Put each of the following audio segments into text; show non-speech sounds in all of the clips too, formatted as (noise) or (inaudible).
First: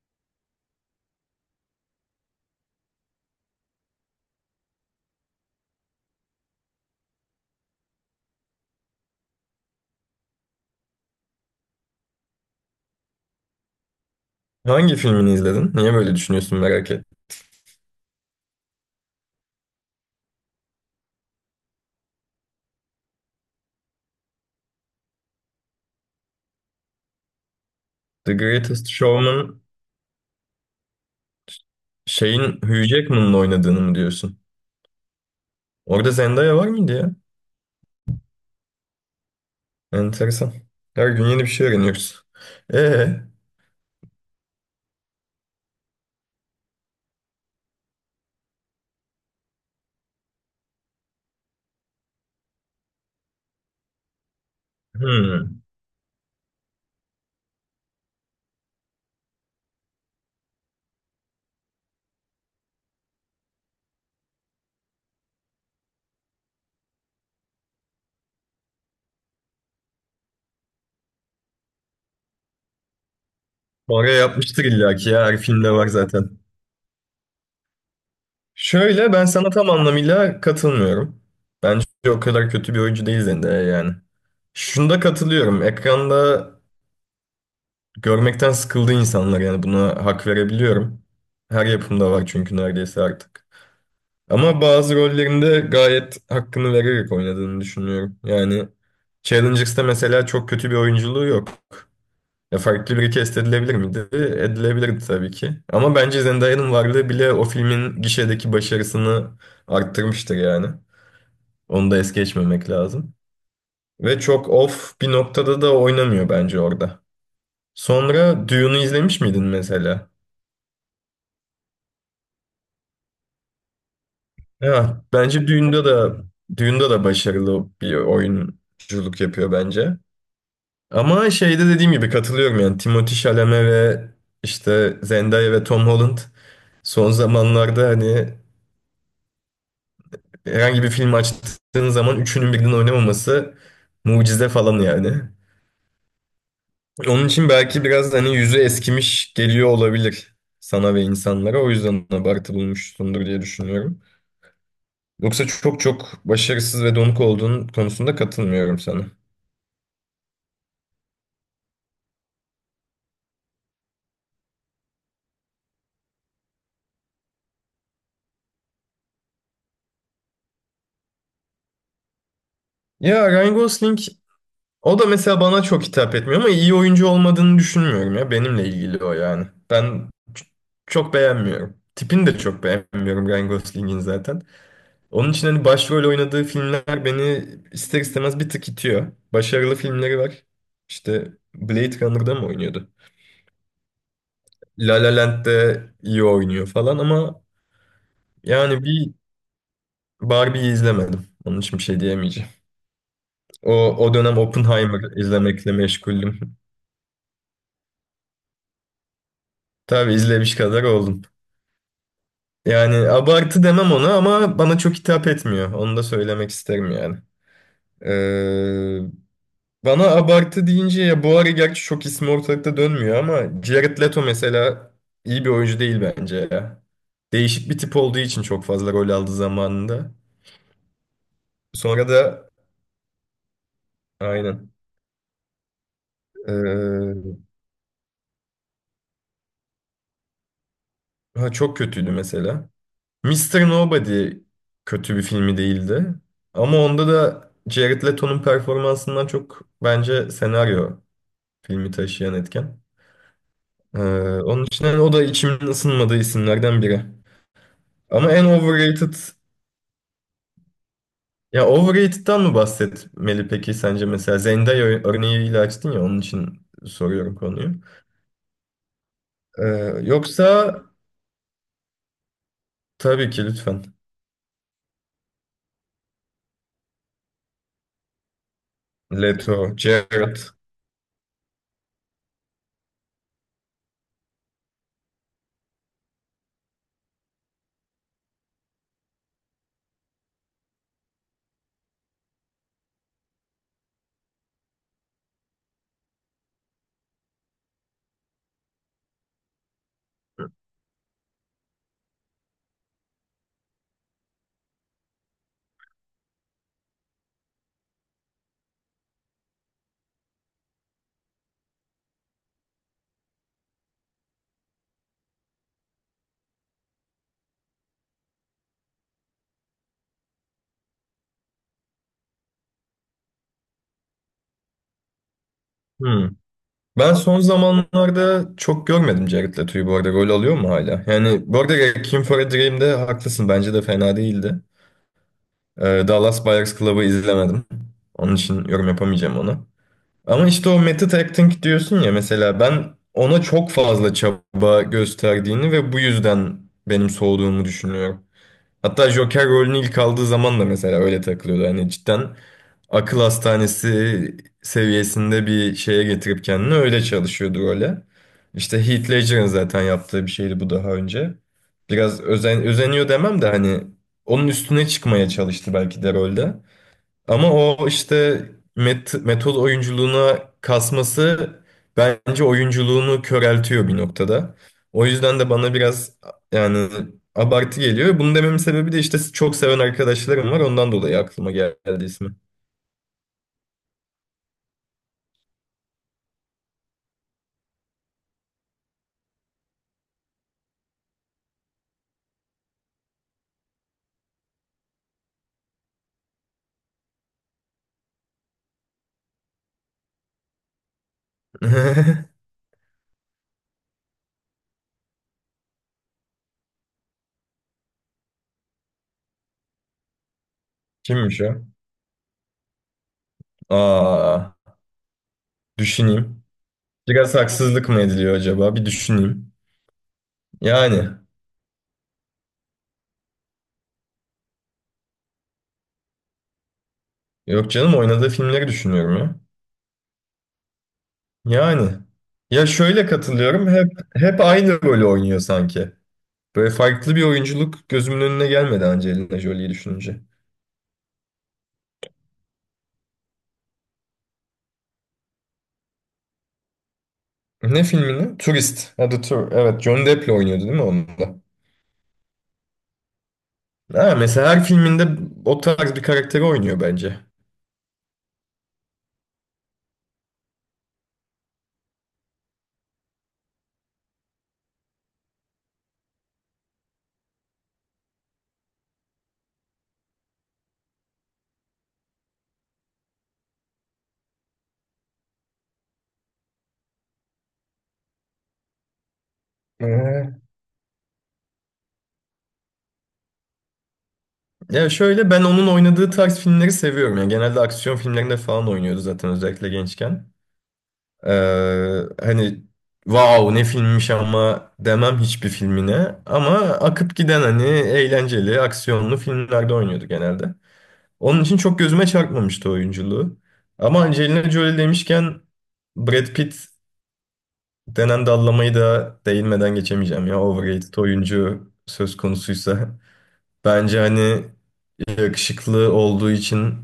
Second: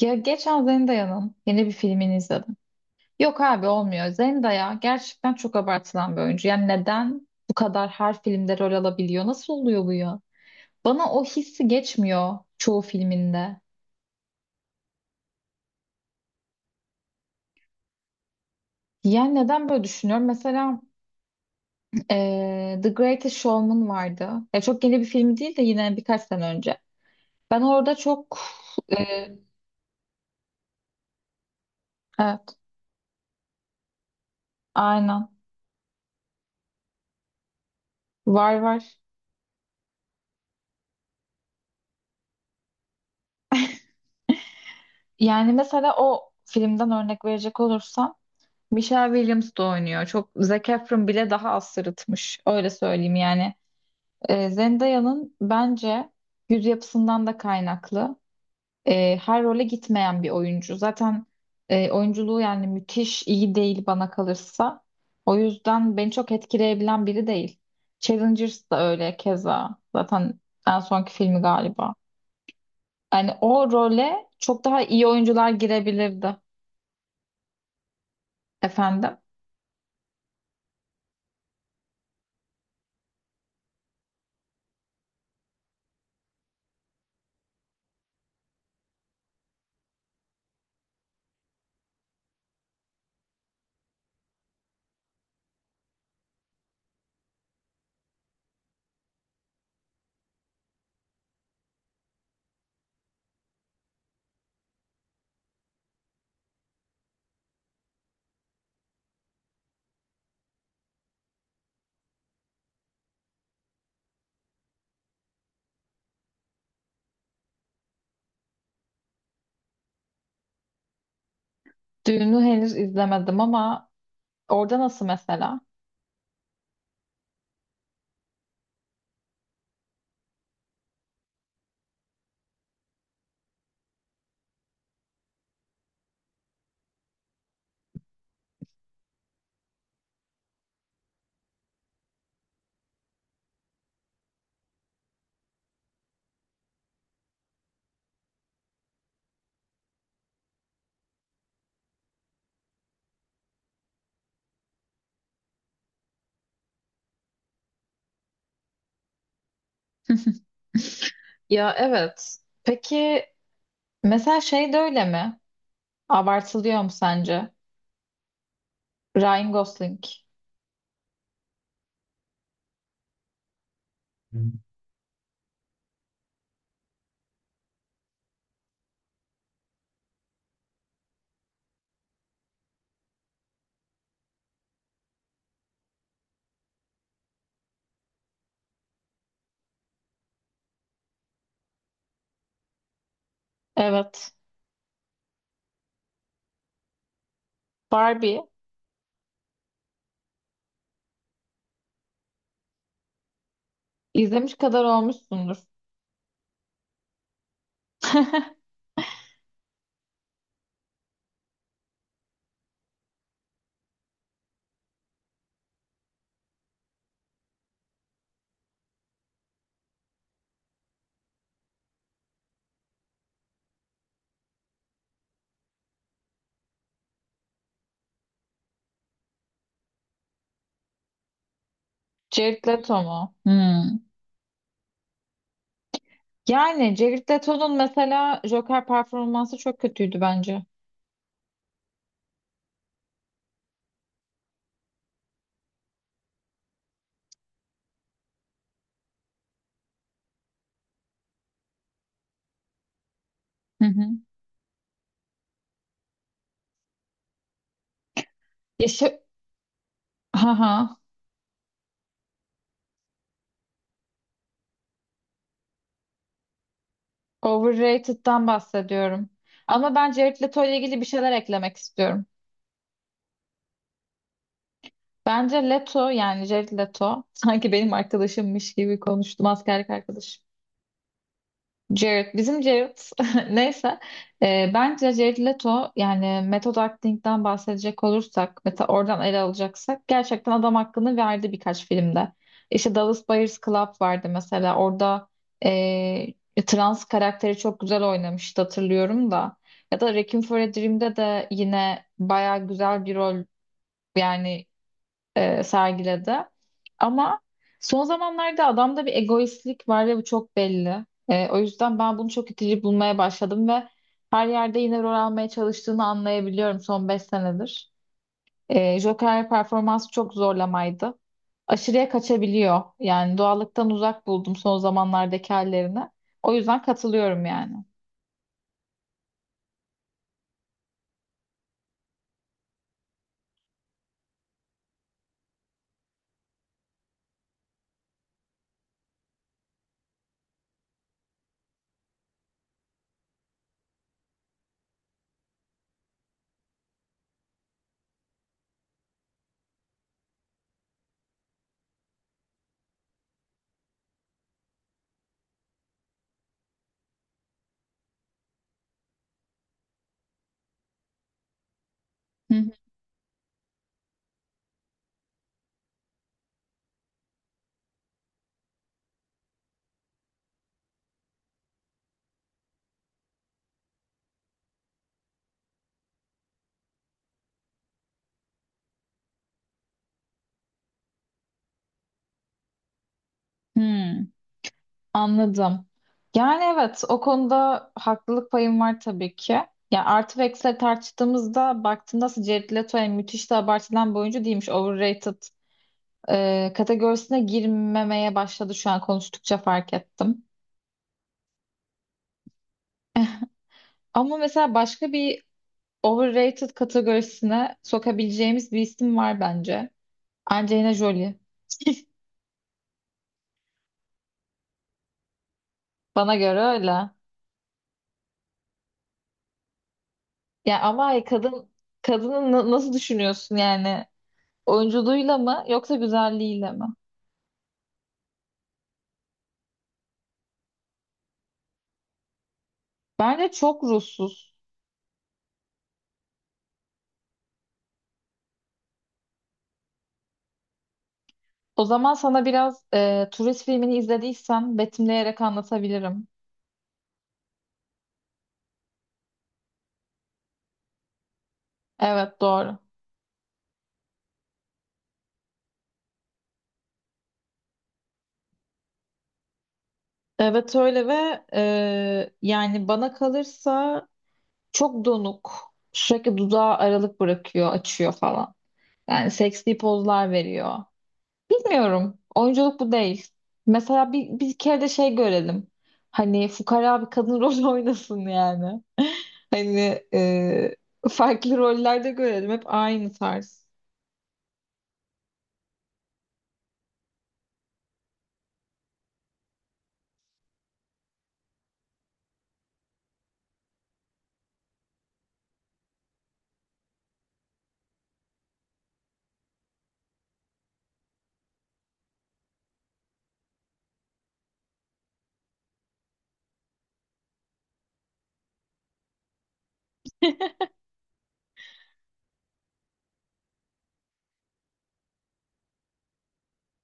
Ya geçen Zendaya'nın yeni bir filmini izledim. Yok abi olmuyor. Zendaya gerçekten çok abartılan bir oyuncu. Yani neden bu kadar her filmde rol alabiliyor? Nasıl oluyor bu ya? Bana o hissi geçmiyor çoğu filminde. Hangi filmini izledin? Niye böyle düşünüyorsun merak et. Yani neden böyle düşünüyorum? Mesela The Greatest Showman vardı. Ya çok yeni bir film değil de yine birkaç sene önce. Ben orada The çok Greatest eee, Showman şeyin evet, Hugh Jackman'ın oynadığını mı diyorsun? aynen, Orada Zendaya var mıydı ya? var var. Enteresan. Her gün yeni bir şey öğreniyoruz. Ee, Yani mesela o filmden örnek verecek olursam Michelle Williams da oynuyor. Çok Zac Efron bile daha az sırıtmış. Öyle söyleyeyim yani. Zendaya'nın hmm. bence yüz yapısından da kaynaklı. Her role gitmeyen bir oyuncu. Zaten oyunculuğu yani müthiş iyi değil bana kalırsa. O yüzden beni çok etkileyebilen biri değil. Challengers da öyle keza. Zaten en sonki filmi galiba. Yani o Oraya role çok yapmıştır daha iyi illaki ya her oyuncular filmde var zaten. girebilirdi. Şöyle Efendim. ben sana tam anlamıyla katılmıyorum. Bence o kadar kötü bir oyuncu değil Zendaya yani. Şunda katılıyorum. Ekranda görmekten sıkıldı insanlar, yani buna hak verebiliyorum. Her yapımda var çünkü neredeyse artık. Ama bazı rollerinde gayet hakkını vererek oynadığını düşünüyorum. Yani Challengers'ta mesela çok kötü bir oyunculuğu yok. Ya farklı bir cast edilebilir miydi? Edilebilirdi tabii ki. Ama bence Zendaya'nın varlığı bile o filmin gişedeki başarısını arttırmıştır yani. Onu da es geçmemek lazım. Ve çok off bir noktada da oynamıyor bence orada. Sonra Dune'u izlemiş miydin mesela? Düğünü henüz izlemedim ama orada Ya, nasıl bence mesela? Dune'da da başarılı bir oyunculuk yapıyor bence. Ama şeyde dediğim gibi katılıyorum, yani Timothée Chalamet ve işte Zendaya ve Tom Holland son zamanlarda hani herhangi bir film açtığın zaman üçünün birden oynamaması mucize falan yani. Onun için belki biraz hani yüzü eskimiş geliyor olabilir sana ve insanlara. O yüzden abartı bulmuşsundur diye düşünüyorum. Yoksa çok çok başarısız ve donuk olduğun konusunda katılmıyorum sana. Ya evet. Peki mesela şey de öyle mi? Abartılıyor mu sence? Ryan Gosling. Ya Ryan Gosling, o da mesela bana çok hitap etmiyor ama iyi oyuncu olmadığını düşünmüyorum ya. Benimle ilgili o yani. Çok beğenmiyorum. Tipini de çok beğenmiyorum Ryan Gosling'in zaten. Onun için hani başrol oynadığı filmler beni ister istemez bir tık itiyor. Başarılı filmleri var. İşte Blade Runner'da mı oynuyordu? Evet. La La Land'de iyi oynuyor falan ama Barbie. yani bir. Barbie'yi izlemedim. Onun için bir şey diyemeyeceğim. O, o dönem İzlemiş kadar Oppenheimer olmuşsundur. izlemekle meşguldüm. (laughs) (laughs) Tabii izlemiş kadar oldum. Yani abartı demem ona ama bana çok hitap etmiyor. Onu da söylemek isterim yani. Ee, Bana abartı deyince ya, bu ara gerçi çok ismi ortalıkta dönmüyor ama Jared Leto mesela iyi bir oyuncu değil bence ya. Değişik bir tip olduğu için çok fazla rol aldı zamanında. Sonra da. Jared Leto mu? Hmm. Aynen. Yani Jared Ee, Leto'nun mesela Joker performansı çok kötüydü bence. ha, çok kötüydü mesela. Mister Nobody kötü bir filmi değildi. Ama onda da Jared Leto'nun performansından çok bence senaryo, filmi taşıyan etken. Hı Ee, hı. Onun için hani o da içimin ısınmadığı isimlerden biri. Ama en Yaşı... overrated... Haha. Ya overrated'tan mı bahsetmeli peki sence mesela? Zendaya örneğiyle açtın ya onun için soruyorum konuyu. Overrated'dan bahsediyorum. Ee, Ama ben Jared Leto yoksa ile ilgili bir şeyler eklemek istiyorum. tabii ki lütfen. Bence Leto yani Jared Leto (laughs) sanki benim arkadaşımmış gibi konuştum, Leto, askerlik arkadaşım. Jared. Jared, bizim Jared (laughs) neyse. Bence Jared Leto yani method acting'den bahsedecek olursak mesela oradan ele alacaksak gerçekten adam hakkını verdi birkaç filmde. İşte Dallas Buyers Club vardı mesela, orada ee, trans karakteri çok güzel oynamıştı, hatırlıyorum da. Ya da Requiem for a Dream'de de yine baya güzel bir rol yani sergiledi. Ama son zamanlarda adamda bir egoistlik var ve bu çok belli. O yüzden ben bunu çok itici bulmaya başladım ve her yerde yine rol almaya çalıştığını anlayabiliyorum son 5 senedir. Joker performansı çok zorlamaydı. Aşırıya kaçabiliyor. Yani doğallıktan uzak buldum son zamanlardaki hallerini. Hmm. O yüzden Ben son katılıyorum yani. zamanlarda çok görmedim Jared Leto'yu bu arada. Rol alıyor mu hala? Yani bu arada Requiem for a Dream'de haklısın. Bence de fena değildi. Dallas Buyers Club'ı izlemedim. Onun için yorum yapamayacağım ona. Ama işte o method acting diyorsun ya, mesela ben ona çok fazla çaba gösterdiğini ve bu yüzden benim soğuduğumu düşünüyorum. Hatta Joker rolünü ilk aldığı zaman da mesela öyle takılıyordu. Hani cidden akıl hastanesi seviyesinde bir şeye getirip kendini öyle çalışıyordu role. İşte Heath Ledger'ın zaten yaptığı bir şeydi bu daha önce. Biraz Hı özeniyor demem de hani onun üstüne çıkmaya çalıştı belki de rolde. Ama o işte metod oyunculuğuna kasması bence oyunculuğunu köreltiyor bir noktada. O yüzden de bana biraz, yani abartı geliyor. Bunu dememin sebebi de işte çok seven arkadaşlarım var. Ondan dolayı aklıma geldi ismi. hı. Anladım. Yani evet, o konuda haklılık payım var tabii ki. Ya artı ve eksileri tartıştığımızda baktığında aslında Jared Leto yani müthiş de abartılan bir oyuncu değilmiş. Overrated kategorisine girmemeye başladı, şu an konuştukça fark ettim. (laughs) Ama mesela başka bir overrated kategorisine sokabileceğimiz bir isim var bence. Angelina Jolie. Kimmiş o? (laughs) Aa, Bana düşüneyim. göre öyle. Biraz haksızlık mı ediliyor acaba? Bir düşüneyim. Ya Yani ama kadın kadını nasıl düşünüyorsun yani? Oyunculuğuyla mı yoksa güzelliğiyle mi? yok canım, oynadığı filmleri düşünüyorum ya. Yani ya şöyle, Bence katılıyorum, çok hep ruhsuz. aynı rolü oynuyor sanki. Böyle farklı bir oyunculuk gözümün önüne gelmedi Angelina Jolie'yi düşününce. O zaman sana biraz turist filmini izlediysen betimleyerek anlatabilirim. Ne filmini? Turist. Ha, The Tour. Evet, John Depp'le oynuyordu değil mi onda? Evet, doğru. Ha, mesela her filminde o tarz bir karakteri oynuyor bence. Evet öyle ve yani bana kalırsa çok donuk. Sürekli dudağı aralık bırakıyor, açıyor falan. Yani seksi pozlar veriyor. Bilmiyorum. Oyunculuk bu değil. Mesela bir kere de şey görelim. Hani fukara bir kadın (laughs) rol oynasın yani. Hani Ee, farklı rollerde görelim. Hep aynı tarz. Ya şöyle ben onun oynadığı tarz filmleri seviyorum. Yani genelde aksiyon filmlerinde falan oynuyordu zaten, özellikle gençken. Hani wow ne filmmiş ama demem hiçbir filmine. Ama akıp giden hani eğlenceli aksiyonlu filmlerde oynuyordu genelde. Onun için çok gözüme çarpmamıştı oyunculuğu. Ama Angelina Jolie demişken Brad Pitt denen dallamayı da değinmeden geçemeyeceğim ya. Overrated oyuncu söz konusuysa. Bence hani yakışıklı olduğu için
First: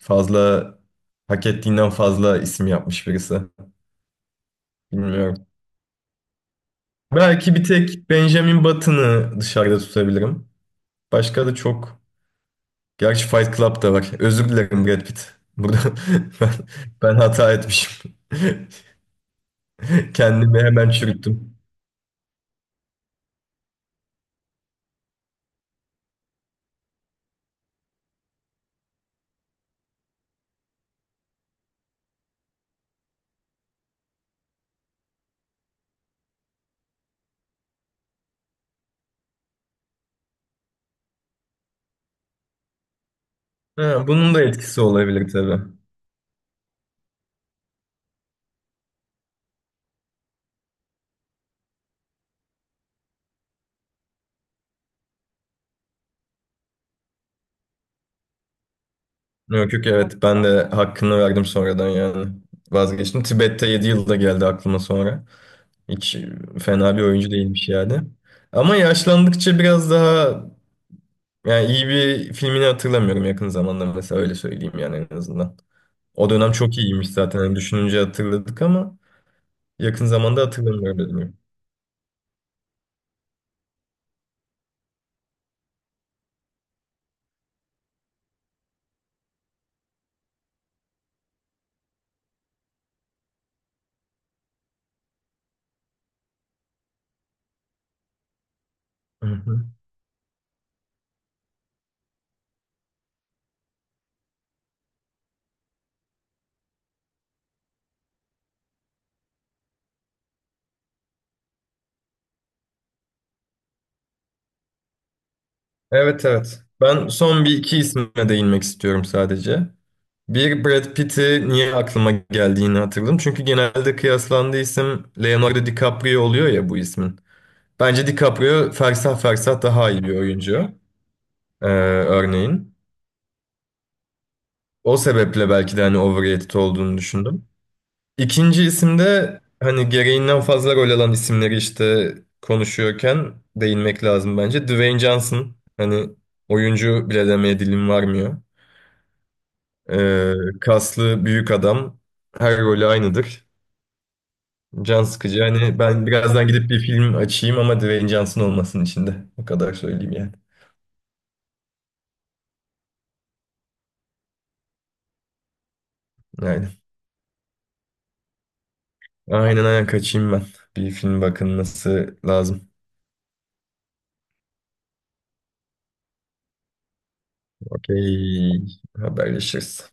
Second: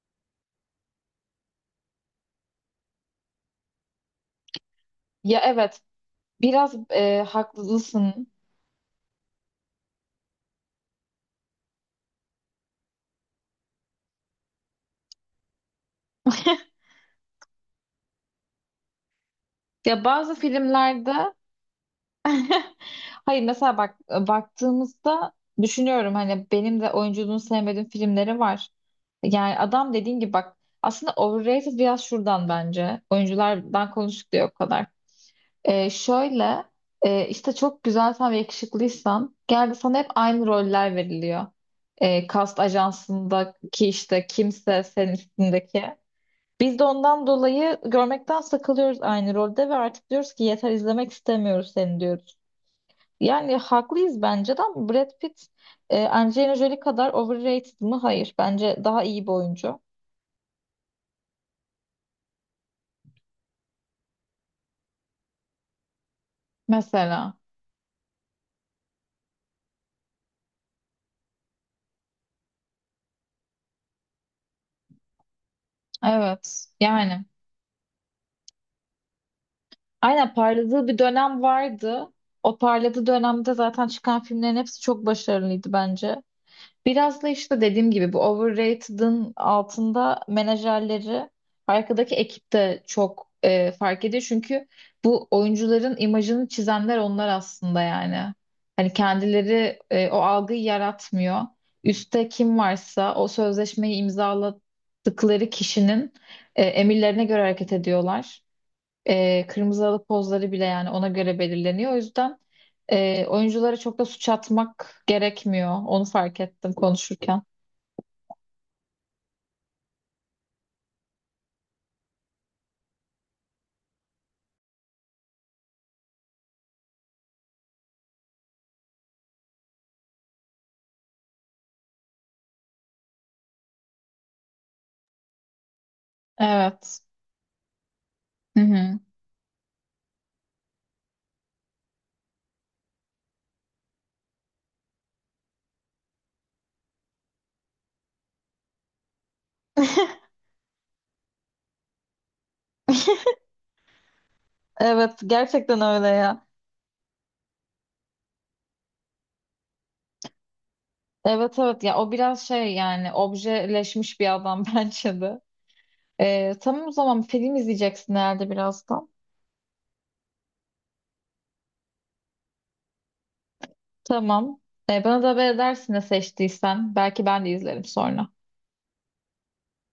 fazla, hak ettiğinden fazla isim yapmış birisi. Ya Bilmiyorum. evet, biraz Belki bir tek haklısın. Benjamin Button'ı dışarıda tutabilirim. Başka da çok. Gerçi Fight Club da var. Özür dilerim Brad Pitt. Burada (laughs) ben, (laughs) ben hata etmişim. (laughs) Ya bazı Kendimi hemen filmlerde çürüttüm. (laughs) hayır, mesela bak, baktığımızda düşünüyorum, hani benim de oyunculuğunu sevmediğim filmleri var. Yani adam dediğin gibi bak aslında overrated biraz şuradan bence. Oyunculardan konuştuk diye o kadar. Şöyle işte çok güzelsen ve yakışıklıysan geldi sana hep aynı roller veriliyor. Kast ajansındaki Ha, işte bunun da etkisi kimse senin olabilir tabii. üstündeki. Biz de ondan dolayı görmekten sıkılıyoruz aynı rolde ve artık diyoruz ki yeter, izlemek istemiyoruz seni, diyoruz. Yani haklıyız bence de, ama Brad Pitt Angelina Jolie kadar overrated mı? Hayır. Bence daha iyi bir Yok oyuncu. yok, evet, ben de hakkını verdim sonradan yani. Vazgeçtim. Tibet'te 7 yılda geldi aklıma sonra. Hiç fena bir oyuncu Mesela. değilmiş yani. Ama yaşlandıkça biraz daha, yani iyi bir filmini hatırlamıyorum yakın zamanda mesela, öyle söyleyeyim yani, en azından. O dönem Evet. çok iyiymiş Yani. zaten. Yani düşününce hatırladık ama yakın Aynen zamanda parladığı bir hatırlamıyorum dedim. dönem vardı. O parladığı dönemde zaten çıkan filmlerin hepsi çok başarılıydı bence. Biraz da işte dediğim gibi bu overrated'ın altında menajerleri, arkadaki ekip de çok fark ediyor. Çünkü bu oyuncuların imajını çizenler onlar aslında yani. Hani Hı hı. kendileri o algıyı yaratmıyor. Üste kim varsa o sözleşmeyi imzaladıkları kişinin emirlerine göre hareket ediyorlar. Kırmızı halı pozları bile yani ona göre belirleniyor. O yüzden oyunculara çok da suç atmak gerekmiyor. Onu Evet fark evet. ettim Ben konuşurken. son bir iki isme değinmek istiyorum sadece. Bir, Brad Pitt'i niye aklıma geldiğini hatırladım. Çünkü genelde kıyaslandığı isim Leonardo DiCaprio oluyor ya bu ismin. Bence DiCaprio fersah fersah daha iyi bir oyuncu, örneğin. O sebeple belki de hani overrated olduğunu Evet. düşündüm. Hı İkinci hı. isimde hani gereğinden fazla rol alan isimleri işte konuşuyorken değinmek lazım bence. Dwayne Johnson hani, oyuncu bile demeye dilim varmıyor. Ee, Kaslı büyük adam, her rolü (laughs) aynıdır. Can Evet sıkıcı. Hani gerçekten ben öyle ya. birazdan gidip bir film açayım ama Dwayne Johnson olmasın içinde. O kadar söyleyeyim yani. Evet evet ya, o biraz şey yani objeleşmiş bir adam (laughs) bence de. Aynen. Tamam o zaman film izleyeceksin herhalde birazdan. Aynen, aynen, kaçayım ben. Bir film bakılması lazım. Tamam. Bana da haber edersin ne seçtiysen. Belki ben de izlerim sonra. Okey. Haberleşiriz.